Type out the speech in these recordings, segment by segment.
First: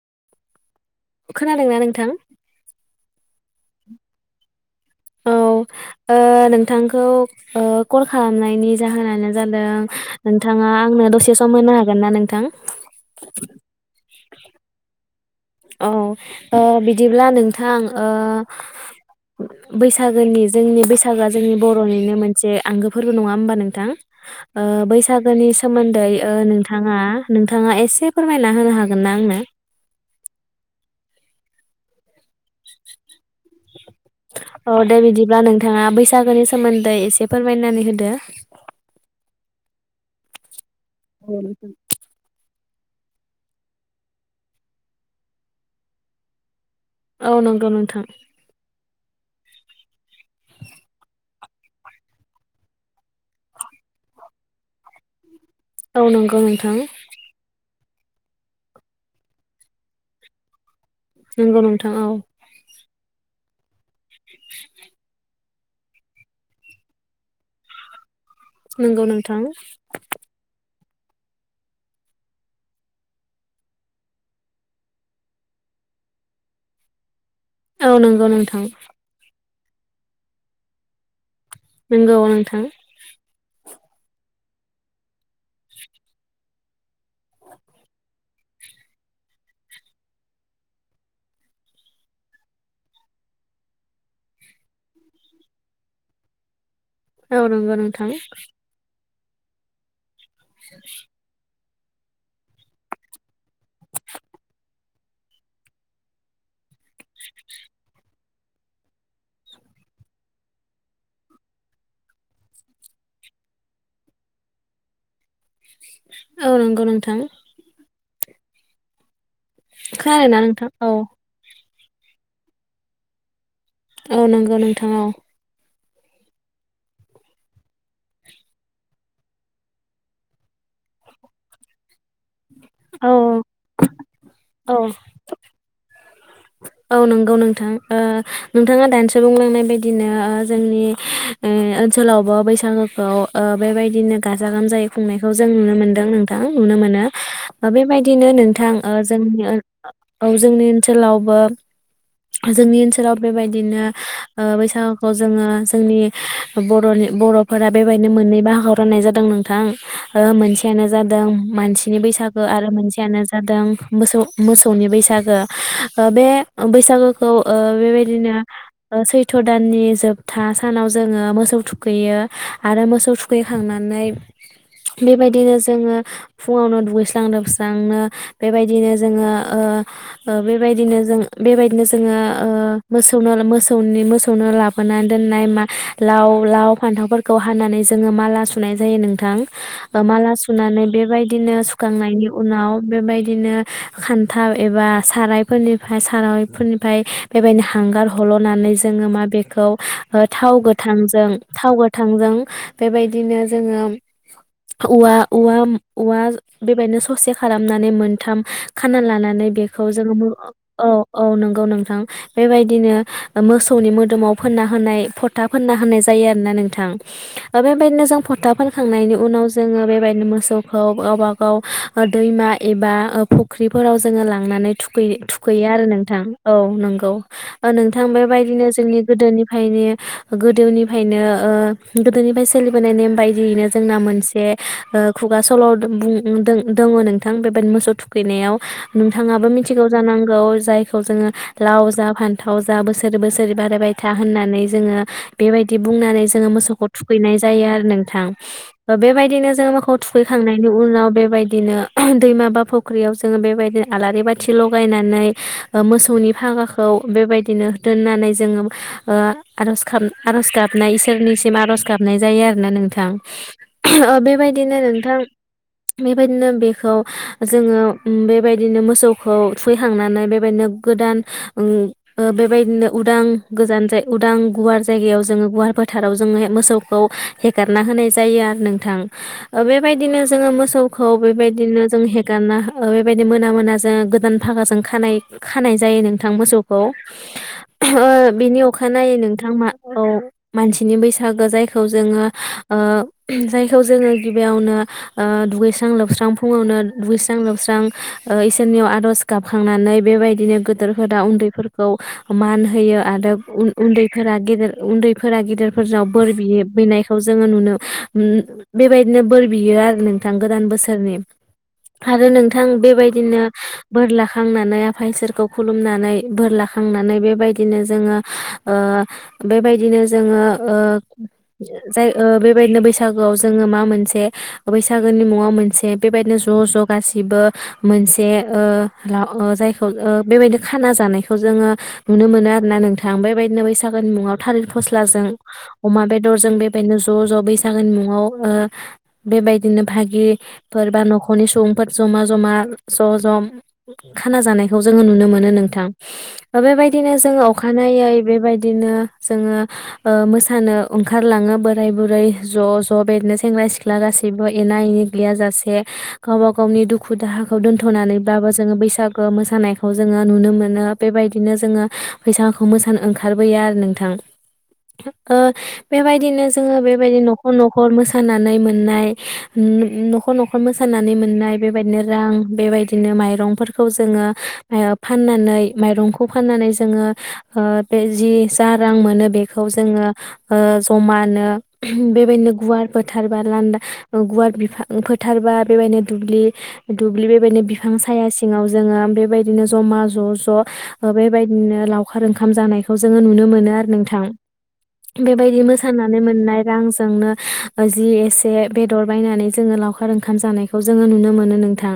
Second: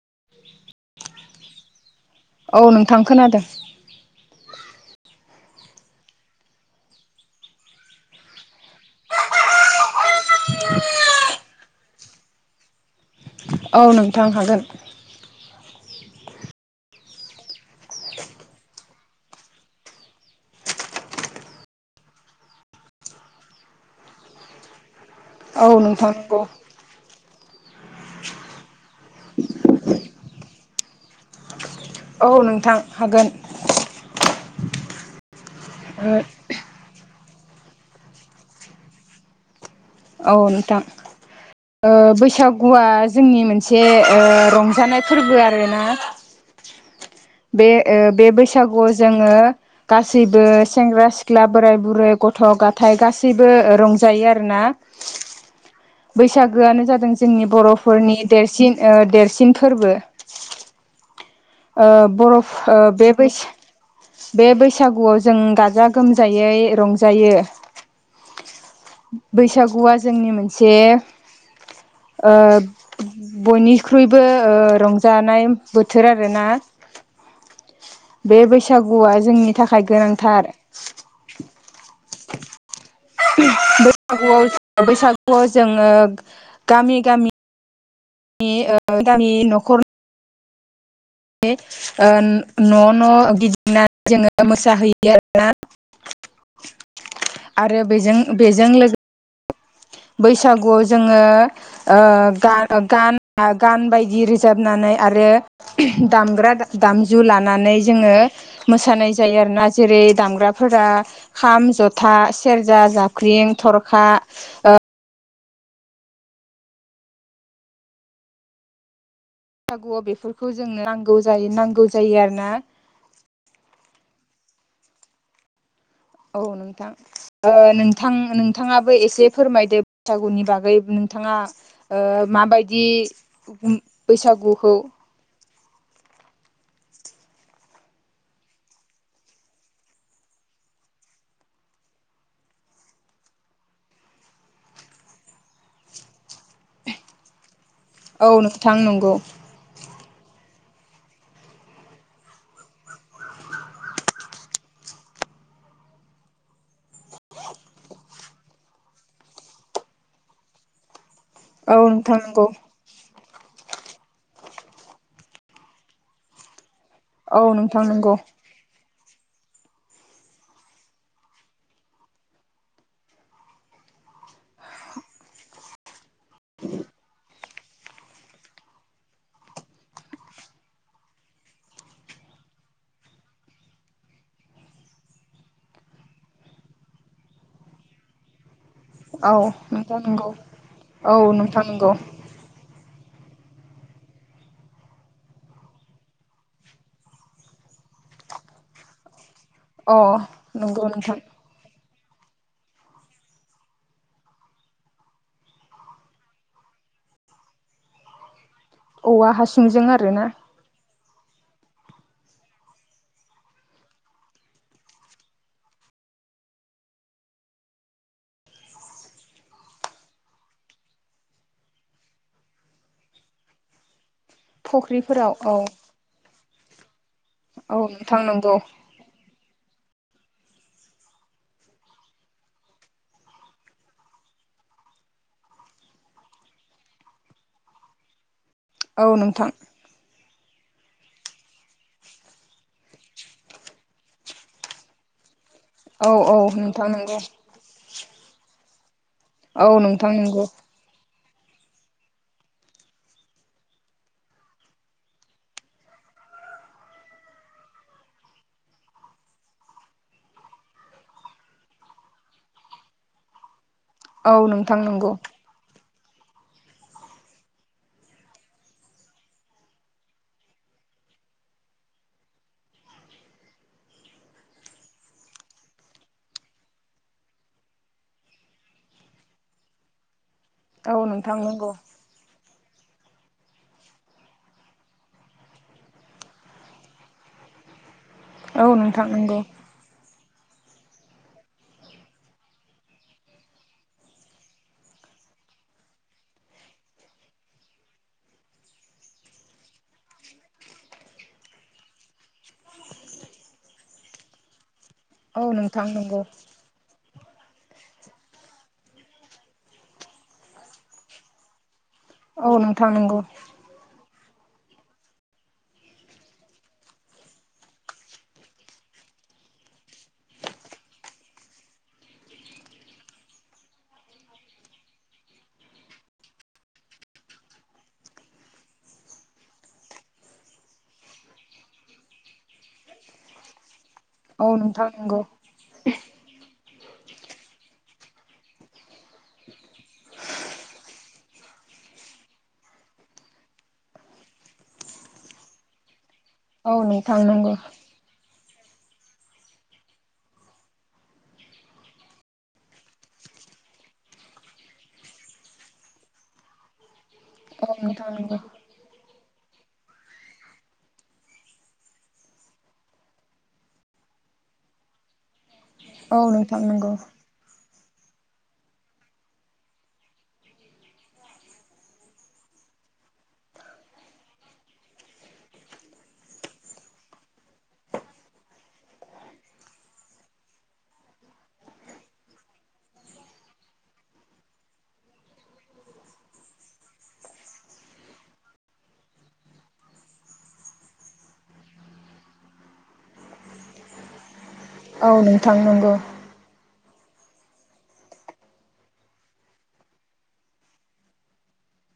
[inaudible] खोनादोंना नोंथां? थां खोनादों। औ। नोंथांखौ कल खालामनायनि जाहोनानो जादों नोंथाङा आं दसे सम होनो हागोन ना नोंथां औ नोंथां हागोन औ बिदिब्ला नोंथां ओ बैसागोनि जोंनि बैसागोआ जोंनि बर'निनो मोनसे आंगो फोरबो नङा होमबा नोंथां बैसागोनि औ नोंथां सोमोन्दै नंगौ नोंथाङा नोंथ नोंथाङा एसे फोरमायना होनो हागोन ना आंनो औ नोंथां हागोन औ दे बिदिब्ला नोंथाङा बैसागोनि सोमोन्दै एसे फोरमायनानै होदो। औ नोंथां बैसाग गवा जोंनि मोनसे रंजानाय फोरबो आरोना औ नंगौ बे नोंथां बे बैसागुआव जोङो गासैबो सेंग्रा सिख्ला सिख्ला बोराइ बुरै गथ' गथायाइ गासैबो रंजायो आर ना औ नंगौ नोंथां बैसागोआनो जादों जोंनि बर' फोरनि देरसिन देरसिन फोरबो नंगौ ओ नोंथां औ बर' ओ बे बैसागुआव जों ग गाजा गोमजायै रंजायो। नंगौ नोंथां। हा जोंनि मोनसे [unintelligible] बयनिख्रुइबो रंजानाय बोथोर आरोना औ नंगौ बे नोंथां बैसागुआ जोंनि थाखाय गोनांथार नोंगौ नोंथां बैसागुआव बैसागुआव जोङो गामि गामि गामनि न'खर न' न' गिदिंनानै जोङो मोसाहैयो आरोना औ नंगौ आरो नोंथां बेजों बेजों लोगो बैसागुआव जोङो गान गान बायदि रोजाबनानै आरो दामग्रा दामजु लानानै जोङो मोसानाय जायो आरोना जेरै दामग्राफोरा खाम जथा सेरजा जाख्रि बें थरखा औ नंगौ नोंथां बैसागुआव खोनादोंना बेफोरखौ नोंथां जोंनो औ नांगौ जायो नांगौ जायो आरोना औ नंगौ नोंथां औ औ नोंथां नोंथां नोंथाङाबो एसे फोरमायदो बैसागुनि बागै नोंथाङा माबायदि औ औ बैसागुखौ [unintelligible] औ नंगौ नोंथां नोंथाङा दानोसो बुंलांनाय बायदिनो जोंनि बे ओनसोलावबो बैसागोखौ बेबायदिनो गाजा गोमजायै खुंनायखौ जों नुनो मोन्दों नोंथां नुनो मोनो औ बेबायदिनो नोंथां नंगौ जोंनि औ जोंनि ओनसोलावबो जोंनि ओनसोलाव बेबायदिनो बैसागुखौ जोङो जोंनि बर'नि बर'फोरा बेबायदिनो मोननै बाहागखौ राननाय जादों नोंथां मोनसेयानो जादों औ मानसिनि नोंथां बैसागो नंगौ आरो मोनसे आनो जादों मोसौ मोसौनि बैसागो बे बैसागोखौ औ ओ नोंथां नंगौ बेबायदिनो ओ सैथ' दाननि जोबथा सानाव जोङो मोसौ थुखैयो आरो मोसौ थुखैखांना नै बेबायदिनो जोङो फुङावनो दुगैस्रां लोबस्रांनो बेबायदिनो जोङो ओ बेबायदिनो जों बेबायदिनो जोङो ओ मोसौनो मोसौनि मोसौनो लाबोनानै दोननाय मा लाव लाव फान्थावफोरखौ हानानै जोङो माला सु सुनाय जायो औ नोंथां नोंथां ओ नंगौ माला सुनानै औ बेबायदिनो नोंथां नंगौ सुखांनायनि उनाव बेबायदिनो खान्था एबा सारायफोरनिफ्राय सारायफोरनिफ्राय बेबायदिनो हां हांगार हल'नानै जों मा बेखौ अ थाव नंगौ नोंथां गोथांजों थाव गो थांजों बेबायदिनो जोङो औवा औवा औवा बेबायदिनो ससे खालामनानै मोनथाम खाना औवा लानानै बेखौ हासुंजों जोङो आरोना मो औ औ नंगौ नोंथां बेबायदिनो मोसौनि मोदोमाव फोनना होनाय फथा फोनना होनाय जायो यो आरोना नोंथां बेबादिनो जों फथा फोनखांनायनि उनाव जोंङो बेबादिनो मोसौ खौ गावब गाव दैमा एबा फुख्रिफोराव जोङो लांनानै फुख्रिफोराव औ थुखै-थुखैयो आरो नोंथां औ नंगौ। ओ औ नोंथां नंगौ बेबायदिनो जोंनि गोदोनिफ्रायनो गोदोनिफ्रायनो ओ गोदोनिफ्राय सोलिबोनाय नेम बायदियैनो जोंना मोनसे ओ खुगा सल' दों-बुं दों-दोंङो नोंथां बेबायदि मोसौ थुखैनायाव औ नोंथाङाबो नोंथां मिथिगौ जानांगौ जायखौ जोङो लाव जा फान्थाव जा बोसोर बोसोर बोसोरै बारायबाय था होननानै जोङो बेबायदि औ बुंनानै औ जोङो मोसौखौ नोंथां नंगौ थुखैनाय जायो आरो नोंथां बेबायदिनो औ जोङो मोखौ नोंथां नंगौ थुखैखांनायनि उनाव बेबायदिनो दैमा बा फख्रियाव जों बेबायदि आलारि बादि थगायनानै मोसौ मोसौनि फागाखौ बेबायदिनो दोननानै जोङो ओ आरज- गाब आरज गाबनाय इसोरनिसिम आर'ज गाबनाय जायो आरोना नोंथां ओ औ बेबायदिनो नंगौ नोंथां बेबायदिनो बेखौ जोङो उम बेबायदिनो मोसौखौ थुैखैखांनानै बेबायदिनो गोदान ओ बेबायदिनो उदां गोजान उदां गुवार जायगायाव जोङो गुवार फोथाराव जोंङो मोसौखौ हेगारना होनाय जायो‌ आरो‌ नोंथां ओ बे बायदिनो जोङो औ मोसौखौ नोंथां नंगौ बेबायदिनो जों हेगारना ओ बेबायदि मोना मोनाजों गोदान फागाजों खानाय- खानाय जायो नोंथां मोसौखौ। ओ बिनि औ अखानायै नंगौ नोंथां मा औ मानसिनि बैसागो जायखौ जोङो जायखौ ओ जायखौ जोङो गिबियावनो ओ दुगैस्रां लोबस्रां फुङावनो दुगैस्रां लोबस्रां इसोरनियाव आर'ज गाबखांनानै नै बेबायदिनो गेदोरफोरा उन्दैफोरखौ मान होयो आरो उन- उन्दैफोरा गेदेर उन्दैफोरा औ नोंथां गेदिरफोरनाव नंगौ बोर बियो-बिनायखौ जोङो नुनो बेबायदिनो बोर बियो आरो नोंथां गोदान बोसोरनि आरो औ नोंथां नंगौ बेबायदिनो बोर ला खांनानै आफा इसोरखौ खुलुमनानै बोर लाखांनानै बेबायदिनो जोङो ओ बेबायदिनो जोङो ओ जाय बेबायदिनो बैसागोआव जोङो मा मोनसे बैसागोनि मुङाव मोनसे बेबायदिनो ज' ज' गासिबो मोनसे ओ जायखौ बेबायदिनो खाना जानायखौ जोङो नुनो मोनो आरोना नोंथां बेबायदिनो बै बैसागोनि न'आव औ थालिर नोंथां नंगौ फास्राजों अमा बेदरजों बेबादिनो ज' ज' बैसागोनि मुङाव ओ बेबायदिनो भागिफोर बा न'खरनि सुबुंफोर जमा जमा ज' ज' खाना जानायखौ जोङो नुनो मोनो नोंथां औ बेबायदिनो नोंथां जोङो नंगौ अखानायै बेबायदि बिदिनो जोङो मोसानो ओंखारलाङो बोराय बुरै ज' ज' बेदिनो सेंग्रा सिख्ला गासिबो एनि जोंनि गैया जासे गावबा गावनि दुखु दाहा खौ औ नोंथां नंगौ दोनथ'नानैब्लाबो जोङो बैसाग गो मोसानायखौ जोङो नुनो मोनो बेबायदिनो जोङो फैसाखौ मोसानो ओंखारबोयो आरो नोंथां औ बेबायदिनो नोंथां जोङो नंगौ बेबायदिनो न'खर न'खर मोसानानै नाय नो नखर नखर मोसानानै मोननाय बेबायदिनो रां बेबायदिनो माइरंफोर खौ जोङो माया फाननानै मायरंखौ जोङो ओ जे जि‌ जा रां‌ मोनो बेखौ जोङो ओ जमानो बेबायदिनो गुवार फोथार बा लानदा गुवार बिफां फोथारबा बेबायदिनो दुब्लि दुब्लि बेबादिनो बिफां साया सिङाव जोङो बेबायदिनो जमा ज ज बेबायदिनो लावखार ओंखाम जानायखौ जोङो नुनो नुनो मोनो आरो नोंथां औ नोंथां बेबायदि नंगौ मोसानानै मोननाय रांजोंनो ओ‌ज जि एसे बेदर बायनानै जोङो लावखार ओंखाम जानायखौ जोङो नुनो मोनो नोंथां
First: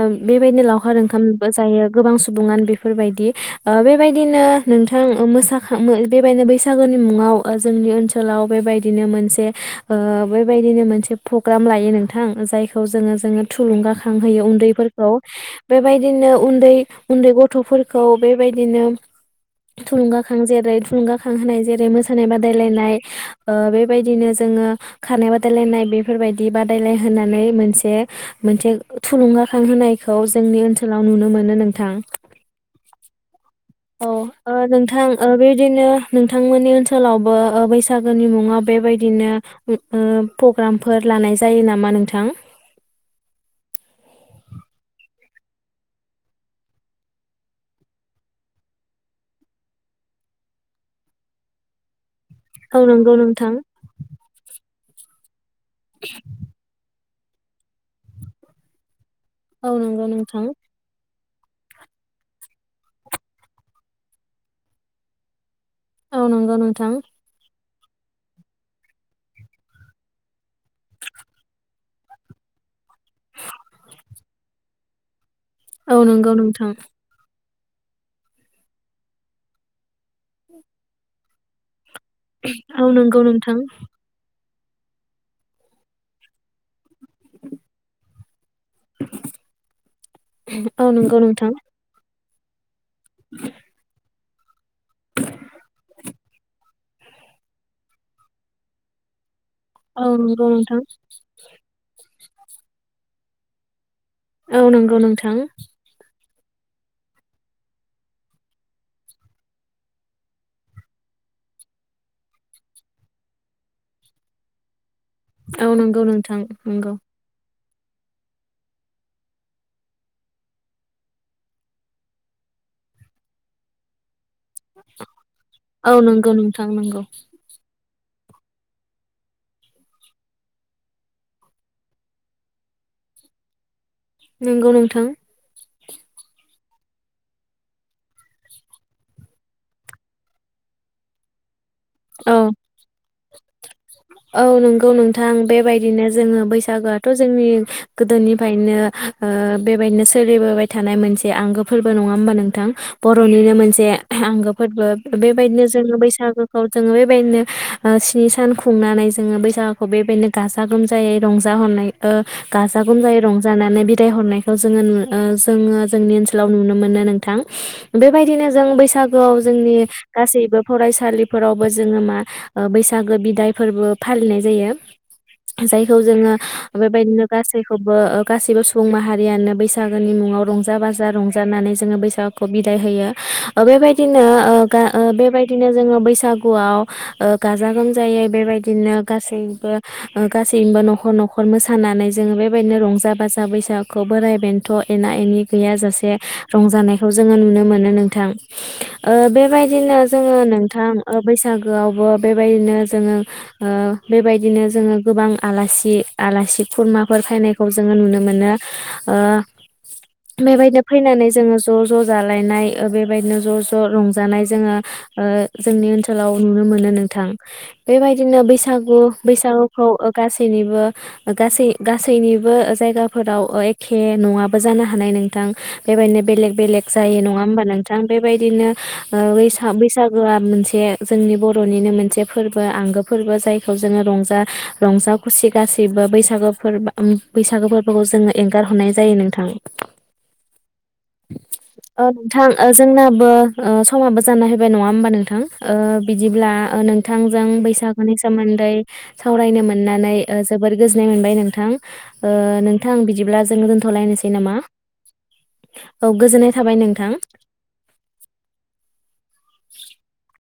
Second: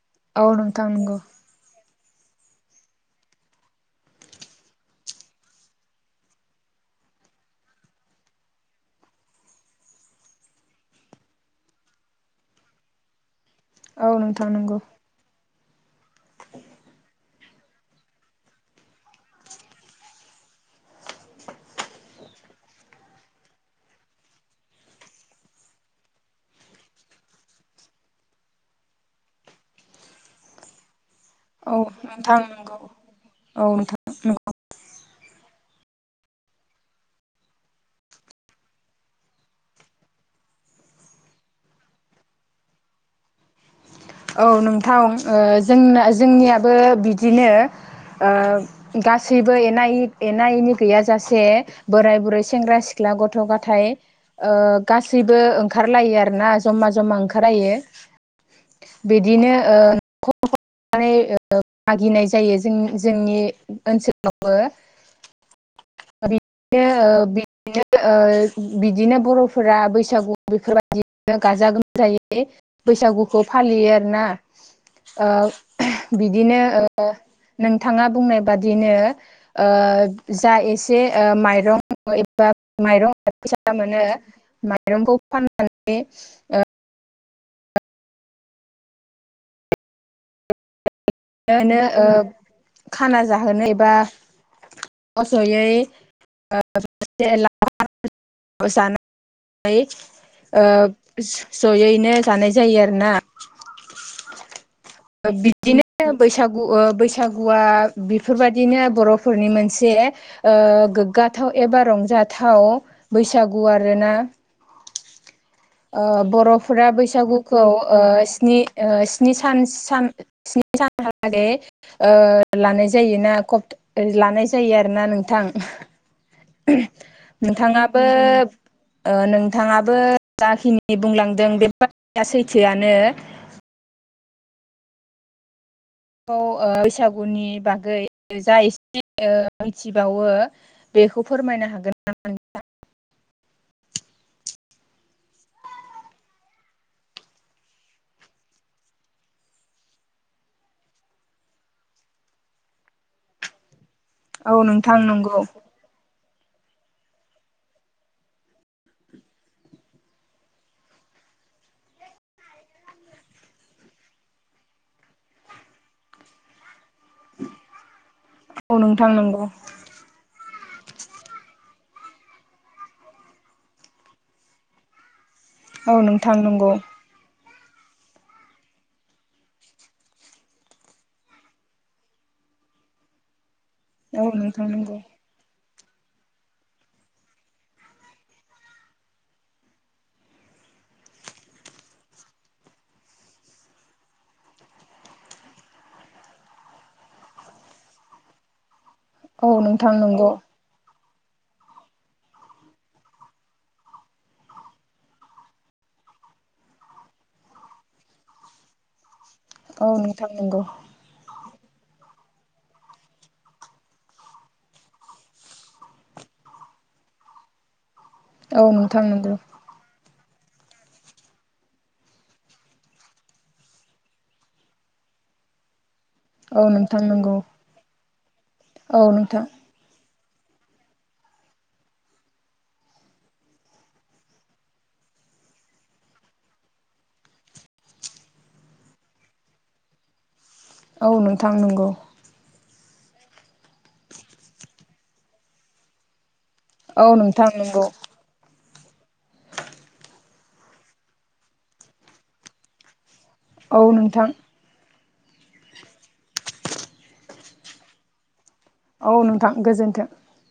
ओ औ बेबायदि नोंथां लावखार नंगौ ओंखामबो जायो गोबां सुबुङानो बेफोरबायदि ओ बेबायदिनो नोंथां मोसाखां बेबायदिनो बैसागोनि मुङाव जोंनि ओनसोलाव बेबायदिनो मोनसे ओ बेबायदिनो मोनसे पग्राम लायो नोंथां जायखौ जोङो जोङो औ थुलुंगाखांहयो नोंथां नंगौ उन्दैफोरखौ बेबायदिनो उन्दै उन्दै गथ गथफोरखौ बेबायदिनो थुलुंगाखां जेरै थुलुंगाखां होनाय जेरै मोसानाय बादायलायनाय ओ बेबायदिनो जों जोङो खारनाय बादायलायनाय बेफोरबायदि बादायलाय होनानै मोनसे मोनसे थुलुंगाखां होनाय खौ जोंनि ओनसोलाव नुनो मोनो औ नोंथां नंगौ औ ओ नोंथां ओ बेबिदिनो नोंथांमोननि ओनसोलावबो ओ बैसागोनि मुङाव बेबायदिनो पग्राम फोर लानाय जायो नामा नोंथां औ नोंथां ओ जोंना जोंनियाबो बिदिनो ओ गासैबो एना एनि गैयाजासे बोराय बुरै सेंग्रा औ नंगौ सिख्ला गथ नोंथां गाथाय ओ गासैबो ओंखार ओंखारलायो आरोना जमा जमा ओंखारलायो बिदिनो औ नंगौ ओ नोंथां नाय ओ मागिनाय जायो जोंनि ओनसोलावबो औ नंगौ नोंथां ओ बिदिनो बिदिनो बरफोरा बैसागु बेफोरबायदि गाजा गोमजायै बैसागुखौ फालियो आरो ना [inaudible] ओ औ नंगौ बिदिनो नोंथां ओ नोंथाङा बुंनाय बादिनो ओ जा एसे माइरं एबा औ माइरं नंगौ नोंथां फैसा मोनो माइरंखौ फाननानै ओ औ नंगौ नोंथां नो ओ खाना जाहोनो एबा ज जयै [unintelligible] जानो औ नंगौ नोंथां ओ जयैनो जानाय जायो आरोना औ नंगौ नों बिदिनो बैसागु ओ बैसागुआ बेफोरबादिनो बरफोरनि मोनसे ओ गोग्गा जाथाव एबा रंजाथाव बैसागु आरोना औ नंगौ ओ नोंथां बर'फोरा नंगौ बैसागु खौ ओ स्नि ओ स्नि सान सान स्नि साना लागै ओ लानाय जायोना कपत ओ लानाय जायो आरोना नोंथां औ नंगौ नोंथां नंगौ नोंथाङा बो ओ नोंथाङाबो जाखिनि बुंलांदों बे बाथ्राया सैथोआनो नोंगौ नोंथां। औ‌ ओ बैसागुनि बागै जा एसे मिथिबावो बेखौ फोरमायनो हाग औ औ नों गौ नोंथां बेबायदिनो जोङो बैसागोआथ' जोंनि गोदोनिफ्रायनो ओ बेबाय दिनो सोलिबोबाय थानाय मोनसे आंगो फोरबो नङा होमबा नोंथां बर'निनो मोनसे आंगो औ फोरबो नोंथां बे नंगौ बेबायदिनो जोङो बैसागो औ जोङो बेबायदिनो ओ स्नि सान खुंनानै जोङो बैसागुखौ बेबायदिनो गाजा गोमजायै रंजा हेगार हरनाय ओ गाजा गोमजायै रंजानानै बिदाय हरनायखौ जोङो नु ओ जोङो जोंनि ओनसोलाव नुनो मोनो नोंथां बेबायदिनो जों औ नोंथां बैसागुआव नंगौ जोंनि गासैबो फरायसालि बो जोङो मा बैसागो बिदाय फोरबो फालिनाय जायो। औ जायखौ जोङो नोंथां नंगौ बेबायदिनो गा सैखौबो ओ गासैबो सुबुं माहारियानो बैसागोनि मुङाव रंजा बाजा रंजानानै जोङो बैसागोखौ बिदाय होयो ओ औ बेबायदिनो ओ नोंथां गा नंगौ ओ बेबायदिनो जोङो बैसा गुआव ओ गाजा गोमजायै बेबायदिनो गासैनिबो ओ गासैनिबो न'खर न'खर मोसानानै जोङो बेबायदिनो रंजा बाजा बैसागुखौ बोराइ बेन्थ' एना एनि गैयाजासे रंजानायखौ जोङो नुनो मोनो नोंथां ओ औ नोंथां बेबायदिनो नंगौ जोङो नोंथां ओ बैसागोआवबो बेबायदिनो जोङो ओ बेबायदिनो जोङो गोबां आलासि आलासि खुरमाफोर फायनायखौ जोङो नुनो मोनो। ओ औ नोंथां नंगौ बेबायदिनो फैनानै जोङो ज' ज' जालायनाय ओ बेबायदिनो ज' ज' रंजानाय जोङो ओ जोंनि ओनसोलाव नुनो मोनो नोंथां बेबायदिनो औ बैसागु नोंथां नंगौ बैसागुखौ गासैनिबो ओ गासै गासैनिबो ओ जायगाफोराव ओ एखे नङाबो जानो हानाय नोंथां। बेबायदिनो बेलेग औ बेलेग नोंथां जायो नंगौ नङा होमबा नोंथां बेबायदिनो औ ओ नोंथां बैसा बैसागोआ मोनसे जोंनि बर'निनो मोनसे फोरबो आंगो फोरबो जायखौ जोङो रंजा रंजा खुसि गासैबो बैसागो फोरबो उम बैसागो फोरबोखौ जोङो एंगारहरनाय जायो नोंथां। औ नोंथां नंगौ। ओ नोंथां ओ जोंनाबो ओ समाबो जाना हैबाय नङा होमबा नोंथां ओ बिदि ब्ला ओ औ नोंथांजों नोंथां नंगौ बैसागुनि सोमोन्दै सावरायनो मोननानै ओ जोबोर गोजोननाय मोनबाय नोंथां ओ नोंथां बि दिब्ला जोङो औ नोंथां दोनथ'लायनोसै नामा? औ गोजोननाय थाबाय नोंथां। औ नोंथां गोजोन्थों।